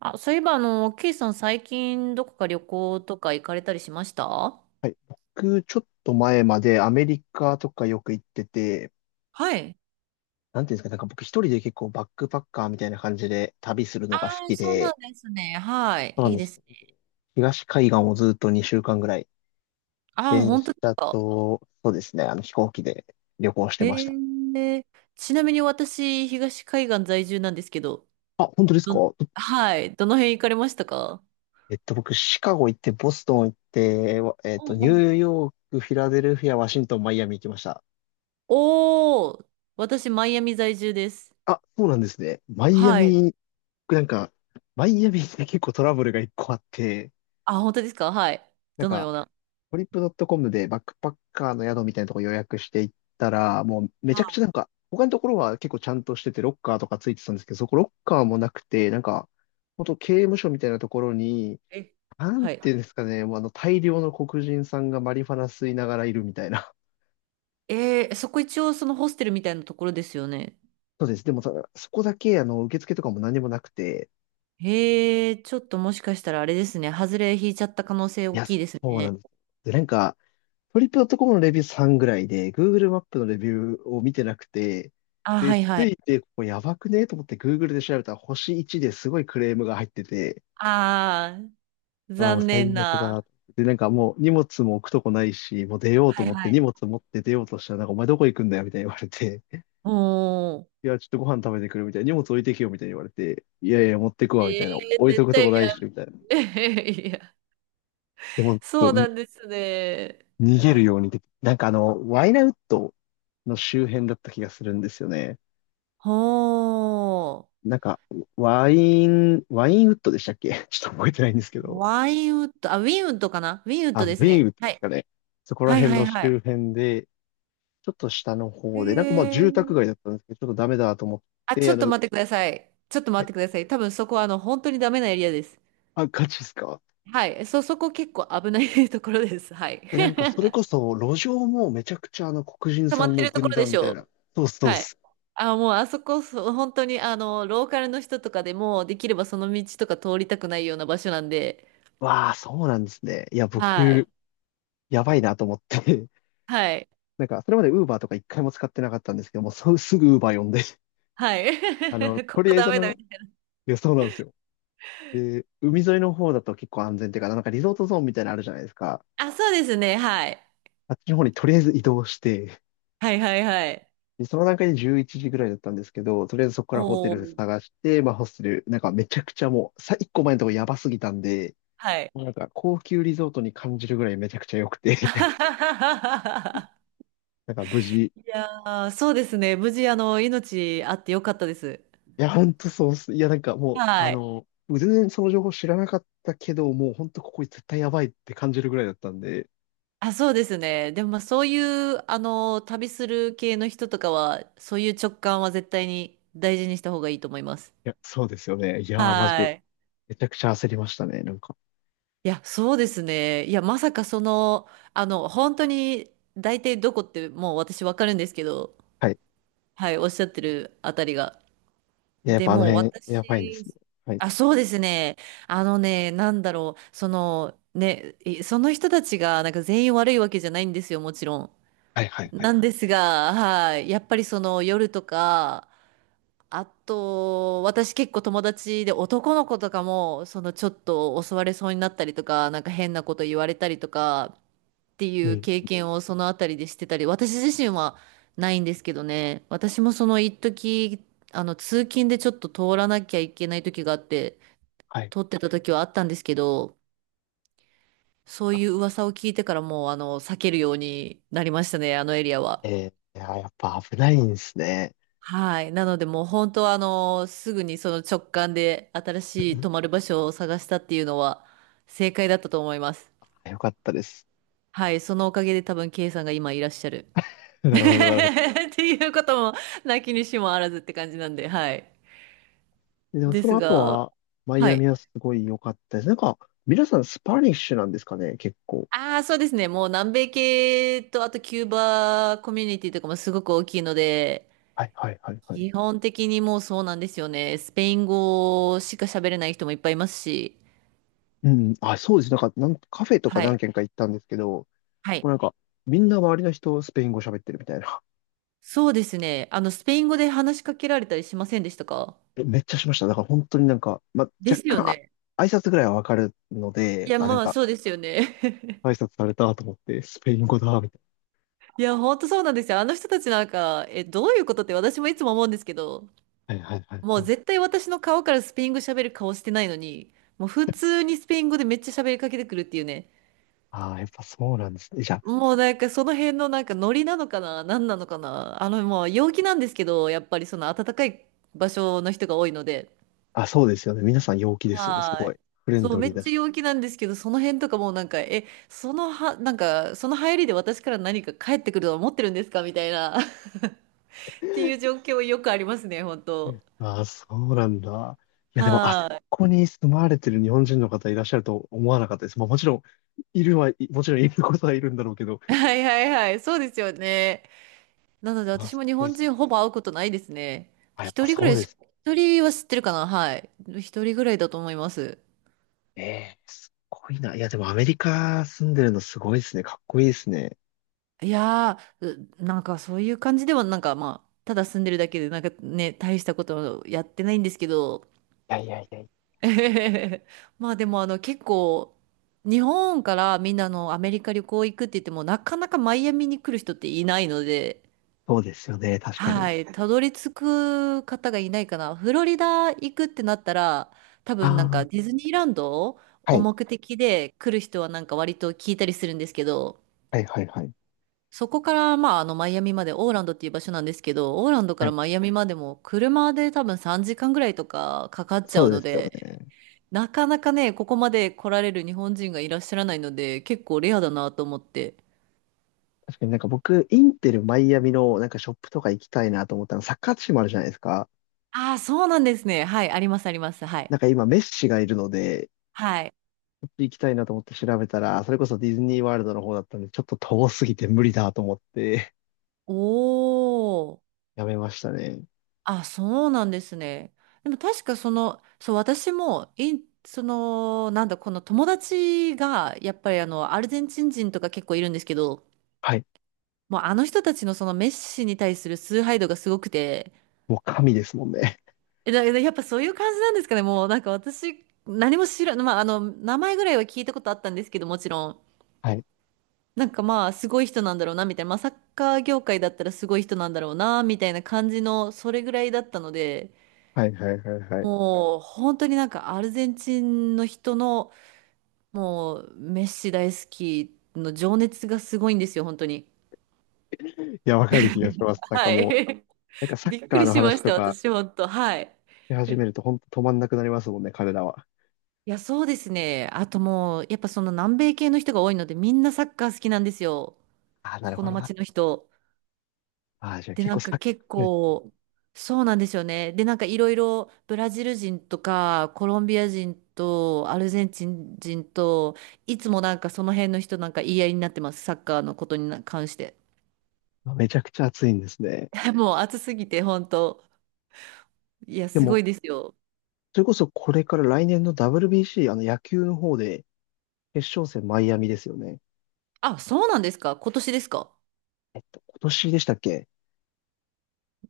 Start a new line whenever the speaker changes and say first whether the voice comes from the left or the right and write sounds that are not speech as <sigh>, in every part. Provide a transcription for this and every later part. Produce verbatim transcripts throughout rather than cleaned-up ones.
right: あ、そういえば、あの、ケイさん最近どこか旅行とか行かれたりしましたあ。
left: はい。僕、ちょっと前までアメリカとかよく行ってて、
right: はい。
left: なんていうんですかね、なんか僕一人で結構バックパッカーみたいな感じで旅する
right: あ
left: のが好
right: あ、
left: き
right: そうなん
left: で、
right: ですね。はい。
left: そうな
right: い
left: ん
right: い
left: で
right: で
left: す
right: す
left: よ。
right: ね。
left: 東海岸をずっとにしゅうかんぐらい、
right: ああ、
left: 電
right: 本
left: 車
right: 当ですか。
left: と、そうですね、あの飛行機で旅行して
right: へ
left: ました。
right: え。ちなみに私、東海岸在住なんですけど、
left: あ、本当ですか？
right: ど、はい、どの辺行かれましたか？
left: えっと、僕、シカゴ行って、ボストン行って、わえっと、ニ
right: うんうん。
left: ューヨーク、フィラデルフィア、ワシントン、マイアミ行きました。
right: おおー、私、マイアミ在住です。
left: あ、そうなんですね。マイア
right: はい。
left: ミ、僕なんか、マイアミって結構トラブルが一個あって、
right: あ、本当ですか？はい。
left: なん
right: どの
left: か、
right: ような？
left: トリップドットコムでバックパッカーの宿みたいなとこ予約していったら、もうめ
right: は
left: ちゃくちゃ、
right: い。
left: なんか、他のところは結構ちゃんとしてて、ロッカーとかついてたんですけど、そこロッカーもなくて、なんか、本当刑務所みたいなところに、
right: え、
left: なん
right: はい。
left: ていうんですかね、もうあの大量の黒人さんがマリファナ吸いながらいるみたいな。
right: えー、そこ一応そのホステルみたいなところですよね。
left: <laughs> そうです。でもそそこだけ、あの、受付とかも何もなくて、
right: へえ、ちょっともしかしたらあれですね。外れ引いちゃった可能性
left: い
right: 大
left: や、
right: き
left: そ
right: いです
left: うな
right: ね。
left: んです。で、なんか、トリップドットコムのレビューさんぐらいで、Google マップのレビューを見てなくて、
right: あ、
left: で、
right: はいは
left: つ
right: い。
left: いて、ここやばくねと思って Google で調べたら星いちですごいクレームが入ってて、
right: ああ、
left: ああ、もう
right: 残念
left: 最悪
right: な。
left: だ。で、なんかもう荷物も置くとこないし、もう出ようと
right: はい
left: 思っ
right: は
left: て荷
right: い。
left: 物持って出ようとしたら、なんかお前どこ行くんだよみたいに言われて、<laughs>
right: おー。
left: いや、ちょっとご飯食べてくるみたいな、荷物置いてけよみたいに言われて、いやいや、持ってく
right: え
left: わみたいな、
right: え、
left: 置いと
right: 絶
left: くとこ
right: 対
left: な
right: や
left: いし、
right: ん。
left: みたいな。
right: <laughs> いや、
left: でも、ちょっ
right: そうな
left: と
right: んですね。
left: に逃げるように、で、なんかあの、ワイナウッドの周辺だった気がするんですよね。
right: ほー。
left: なんか、ワイン、ワインウッドでしたっけ？ <laughs> ちょっと覚えてないんですけど。
right: ワインウッド、あ、ウィンウッドかな？ウィンウッ
left: あ、
right: ド
left: ウィ
right: ですね。
left: ーンウッド
right: は
left: です
right: い。
left: かね。そこら
right: はい
left: 辺
right: はい
left: の
right: はい。
left: 周辺で、ちょっと下の
right: へ
left: 方で、なんかまあ住
right: え。
left: 宅街だったんですけど、ちょっとダメだと思っ
right: あ、ち
left: て、
right: ょ
left: あ
right: っと
left: の、
right: 待ってください。ちょっと
left: あ、
right: 待ってください。多分そこはあの、本当にダメなエリアです。
left: あガチですか？
right: はい。そ、そこ結構危ない <laughs> ところです。はい。
left: え、なんかそれこ
right: <laughs>
left: そ路上もめちゃくちゃあの黒人
right: 溜
left: さ
right: まっ
left: ん
right: て
left: の
right: るとこ
left: 軍
right: ろで
left: 団
right: し
left: みた
right: ょ
left: いな。
right: う。
left: そうっす、そうっ
right: はい。
left: す。
right: あ、もうあそこ、そう本当にあの、ローカルの人とかでも、できればその道とか通りたくないような場所なんで、
left: わあ、そうなんですね。いや、
right: は
left: 僕、
right: い。
left: やばいなと思って。<laughs>
right: はい。
left: なんか、それまでウーバーとか一回も使ってなかったんですけども、そうすぐウーバー呼んで、<laughs>
right: はい。
left: あの、
right: <laughs> こ
left: とり
right: こ
left: あえ
right: ダ
left: ずあ
right: メ
left: の、
right: だ。
left: いや、そうなんですよ。で、海沿いの方だと結構安全っていうか、なんかリゾートゾーンみたいなのあるじゃないですか。
right: あ、そうですね。はい。
left: あっちの方にとりあえず移動して、
right: はいはいはい。
left: で、その段階でじゅういちじぐらいだったんですけど、とりあえずそこからホテ
right: お
left: ル
right: ー。
left: 探して、まあホステル、なんかめちゃくちゃもう、さ、いっこまえのとこやばすぎたんで、
right: はい。
left: もうなんか高級リゾートに感じるぐらいめちゃくちゃ良くて、
right: <laughs>
left: <laughs> なんか無事。い
right: いやー、そうですね。無事、あの、命あってよかったです。
left: や、ほんとそうっす。いや、なんかもう、あ
right: はい。
left: の、全然その情報知らなかったけど、もうほんとここ絶対やばいって感じるぐらいだったんで、
right: あ、そうですね。でも、まあ、そういう、あの、旅する系の人とかは、そういう直感は絶対に大事にした方がいいと思います。
left: いや、そうですよね。いやー、マジ
right: は
left: で、
right: い。
left: めちゃくちゃ焦りましたね、なんか。
right: いや、そうですね。いや、まさかその、あの、本当に、大体どこってもう私わかるんですけど、
left: はい。
right: はい、おっしゃってるあたりが。
left: いや、やっ
right: で、
left: ぱあの
right: もう
left: 辺、やばいんですね。
right: 私、
left: はい。
right: あ、そうですね。あのね、なんだろう、その、ね、いその人たちが、なんか全員悪いわけじゃないんですよ、もちろん。
left: はいはいはい。
right: なんですが、はい。やっぱりその夜とか、あと、私結構友達で男の子とかも、そのちょっと襲われそうになったりとか、なんか変なこと言われたりとかってい
left: う
right: う
left: ん。
right: 経験をそのあたりでしてたり、私自身はないんですけどね。私もその一時、あの通勤でちょっと通らなきゃいけない時があって、
left: はい。
right: 通ってた時はあったんですけど、そうい
left: あ、
right: う噂を聞いてからもうあの避けるようになりましたね、あのエリアは。
left: えー、いや、やっぱ危ないんですね。
right: はい。なので、もう本当はあの、すぐにその直感で新
left: う
right: しい
left: ん。
right: 泊まる場所を探したっていうのは正解だったと思います。
left: あ、よかったです。
right: はい。そのおかげで多分、K さんが今いらっしゃる。
left: <laughs>
right: <laughs>
left: なるほど、なるほど。
right: っていうことも、なきにしもあらずって感じなんで、はい。
left: でも
right: で
left: その
right: す
left: 後
right: が、
left: は、マイ
right: は
left: ア
right: い。
left: ミはすごい良かったです。なんか、皆さんスパニッシュなんですかね、結構。
right: ああ、そうですね。もう南米系と、あとキューバコミュニティとかもすごく大きいので、
left: はい、はい、はい、はい。
right: 基本的にもうそうなんですよね。スペイン語しか喋れない人もいっぱいいますし、
left: うん。あ、そうです。なんか、なんカフェとか
right: は
left: 何
right: い。
left: 軒か行ったんですけど、も
right: はい、
left: うなんか、みんな周りの人スペイン語喋ってるみたいな。
right: そうですね。あの、スペイン語で話しかけられたりしませんでしたか？
left: え、めっちゃしました。だから本当に、なんか、ま、
right: で
left: 若
right: すよ
left: 干、あ
right: ね。
left: 挨拶ぐらいはわかるの
right: い
left: で、
right: や、
left: あ、なん
right: まあ、
left: か、
right: そうですよね。
left: 挨拶されたと思って、スペイン語だ、みたい
right: <laughs> いや、ほんとそうなんですよ。あの人たちなんか、え、どういうことって私もいつも思うんですけど、
left: な。はいはいはい
right: もう
left: はい。
right: 絶対私の顔からスペイン語喋る顔してないのに、もう普通にスペイン語でめっちゃ喋りかけてくるっていうね。
left: ああ、やっぱそうなんですね。じゃ
right: もうなんかその辺のなんかノリなのかな、何なのかな。あの、もう陽気なんですけど、やっぱりその暖かい場所の人が多いので。
left: あ、あ、そうですよね。皆さん陽気ですよね。す
right: は
left: ごい。
right: い。
left: フレン
right: そう、
left: ド
right: め
left: リー
right: っ
left: だ
right: ちゃ
left: し。
right: 陽気なんですけど、その辺とかもうなんか、え、そのは、なんか、その入りで私から何か返ってくると思ってるんですかみたいな、<laughs> っていう状況よくありますね、本当。
left: ああ、そうなんだ。いや、でも、あそ
right: は
left: こに住まわれてる日本人の方いらっしゃると思わなかったです。まあ、もちろん、いるは、いもちろんいることはいるんだろうけど、
right: い。はいはいはい。そうですよね。なので
left: まあ、
right: 私
left: す
right: も日
left: ごい。
right: 本人ほぼ会うことないですね。
left: あ、やっ
right: 一
left: ぱ
right: 人ぐ
left: そ
right: ら
left: う
right: い
left: で
right: し、
left: す。
right: 一人は知ってるかな、はい。一人ぐらいだと思います。
left: ええ、すごいな。いや、でもアメリカ住んでるのすごいですね。かっこいいですね。
right: いやー、う、なんかそういう感じでは、なんかまあ、ただ住んでるだけで、なんかね、大したことやってないんですけど、
left: いやいやいや。
right: <laughs> えへへへ。まあでもあの結構日本からみんなあのアメリカ旅行行くって言ってもなかなかマイアミに来る人っていないので、
left: そうですよね。確かに。
right: はい、たどり着く方がいないかな。フロリダ行くってなったら多分なんか
left: あ
right: ディズニーランド
left: あ、は
right: を
left: い。
right: 目的で来る人はなんか割と聞いたりするんですけど、
left: はいはいはい。
right: そこからまああのマイアミまで、オーランドっていう場所なんですけど、オーランドか
left: は
right: ら
left: い。
right: マイアミまでも車で多分さんじかんぐらいとかかかっち
left: そ
right: ゃう
left: うで
right: の
left: すよ
right: で、
left: ね。
right: なかなかね、ここまで来られる日本人がいらっしゃらないので、結構レアだなと思って。
left: 確かになんか僕、インテルマイアミのなんかショップとか行きたいなと思ったの、サッカーチームあるじゃないですか。
right: ああ、そうなんですね。はい、あります、あります。はい。
left: なんか今メッシがいるので、
right: はい。
left: ちょっと行きたいなと思って調べたら、それこそディズニーワールドの方だったんで、ちょっと遠すぎて無理だと思って、
right: おー。
left: やめましたね。
right: あ、そうなんですね。でも確かその、そう、私も、インその、なんだ、この友達が、やっぱりあの、アルゼンチン人とか結構いるんですけど、
left: はい。
right: もうあの人たちのそのメッシに対する崇拝度がすごくて、
left: もう神ですもんね。
right: え、だ、<laughs> だやっぱそういう感じなんですかね。もうなんか私、何も知らん、まあ、あの、名前ぐらいは聞いたことあったんですけど、もちろん。
left: はい。
right: なんかまあ、すごい人なんだろうな、みたいな。まあ、サッカー業界だったらすごい人なんだろうな、みたいな感じの、それぐらいだったので、
left: はいはいはいはい。
right: もう、本当になんかアルゼンチンの人の、もう、メッシ大好きの情熱がすごいんですよ、本当に。
left: いや、わかる気がします。なんか
right: は
left: もう、
right: い。
left: なんか
right: <laughs>
left: サッ
right: びっく
left: カー
right: り
left: の
right: しま
left: 話
right: し
left: と
right: た、
left: か
right: 私、本当。はい。
left: し始めると本当止まんなくなりますもんね、彼らは。
right: いや、そうですね。あともう、やっぱその南米系の人が多いので、みんなサッカー好きなんですよ。
left: ああ、な
right: こ
left: る
right: こ
left: ほ
right: の
left: どなる
right: 街の
left: ほど。
right: 人。
left: ああ、じゃあ
right: で、
left: 結
right: な
left: 構
right: んか
left: サッカ
right: 結
left: ー熱、
right: 構、そうなんですよね。で、なんかいろいろブラジル人とか、コロンビア人と、アルゼンチン人と、いつもなんかその辺の人なんか言い合いになってます。サッカーのことに関して。
left: めちゃくちゃ熱いんですね。
right: <laughs> もう暑すぎて、本当。いや、
left: で
right: すご
left: も
right: いですよ。
left: それこそこれから来年の ダブリュービーシー、あの野球の方で決勝戦マイアミですよね。
right: あ、そうなんですか？今年ですか？
left: えっと、今年でしたっけ？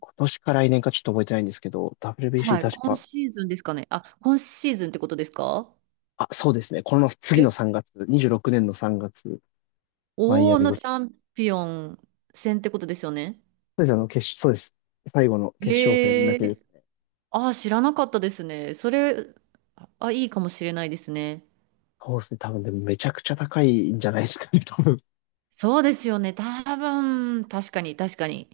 left: 今年か来年かちょっと覚えてないんですけど、ダブリュービーシー
right: はい。
left: 確
right: 今
left: か、
right: シーズンですかね。あ、今シーズンってことですか？
left: あ、そうですね。この次の
right: え、
left: さんがつ、にじゅうろくねんのさんがつ、マイア
right: 大
left: ミ
right: の
left: で
right: チ
left: す。
right: ャンピオン戦ってことですよね。
left: そうですね、あの、決勝、そうです。最後の決勝戦
right: へ
left: だけです
right: え。
left: ね。
right: ああ、知らなかったですね。それ、あ、いいかもしれないですね。
left: そうですね。多分でもめちゃくちゃ高いんじゃないですかね、多分。
right: そうですよね。多分、確かに、確かに。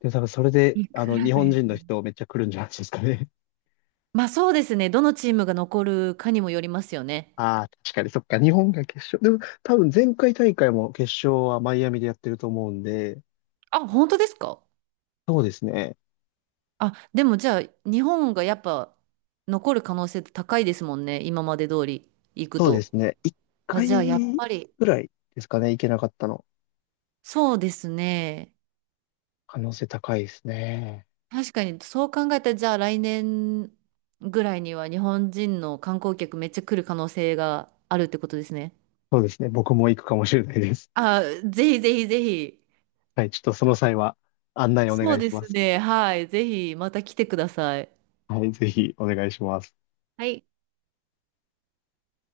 left: で、多分それで、
right: い
left: あ
right: く
left: の、
right: ら
left: 日
right: ぐらい
left: 本
right: です
left: 人の
right: か？
left: 人めっちゃ来るんじゃないですかね。
right: まあそうですね。どのチームが残るかにもよりますよね。
left: ああ、確かに、そっか、日本が決勝。でも、多分前回大会も決勝はマイアミでやってると思うんで、
right: あ、本当ですか？
left: そうですね。
right: あ、でもじゃあ、日本がやっぱ残る可能性高いですもんね。今まで通り行く
left: そうで
right: と。
left: すね。一
right: あ、
left: 回
right: じゃあ、やっぱり、
left: ぐらいですかね、行けなかったの。
right: そうですね。
left: 可能性高いですね。
right: 確かに、そう考えたら、じゃあ来年ぐらいには日本人の観光客めっちゃ来る可能性があるってことですね。
left: そうですね。僕も行くかもしれないです。
right: あ、ぜひぜひぜひ。
left: はい、ちょっとその際は案内お
right: そ
left: 願
right: う
left: い
right: で
left: しま
right: す
left: す。
right: ね。はい。ぜひまた来てください。
left: はい、ぜひお願いします。
right: はい。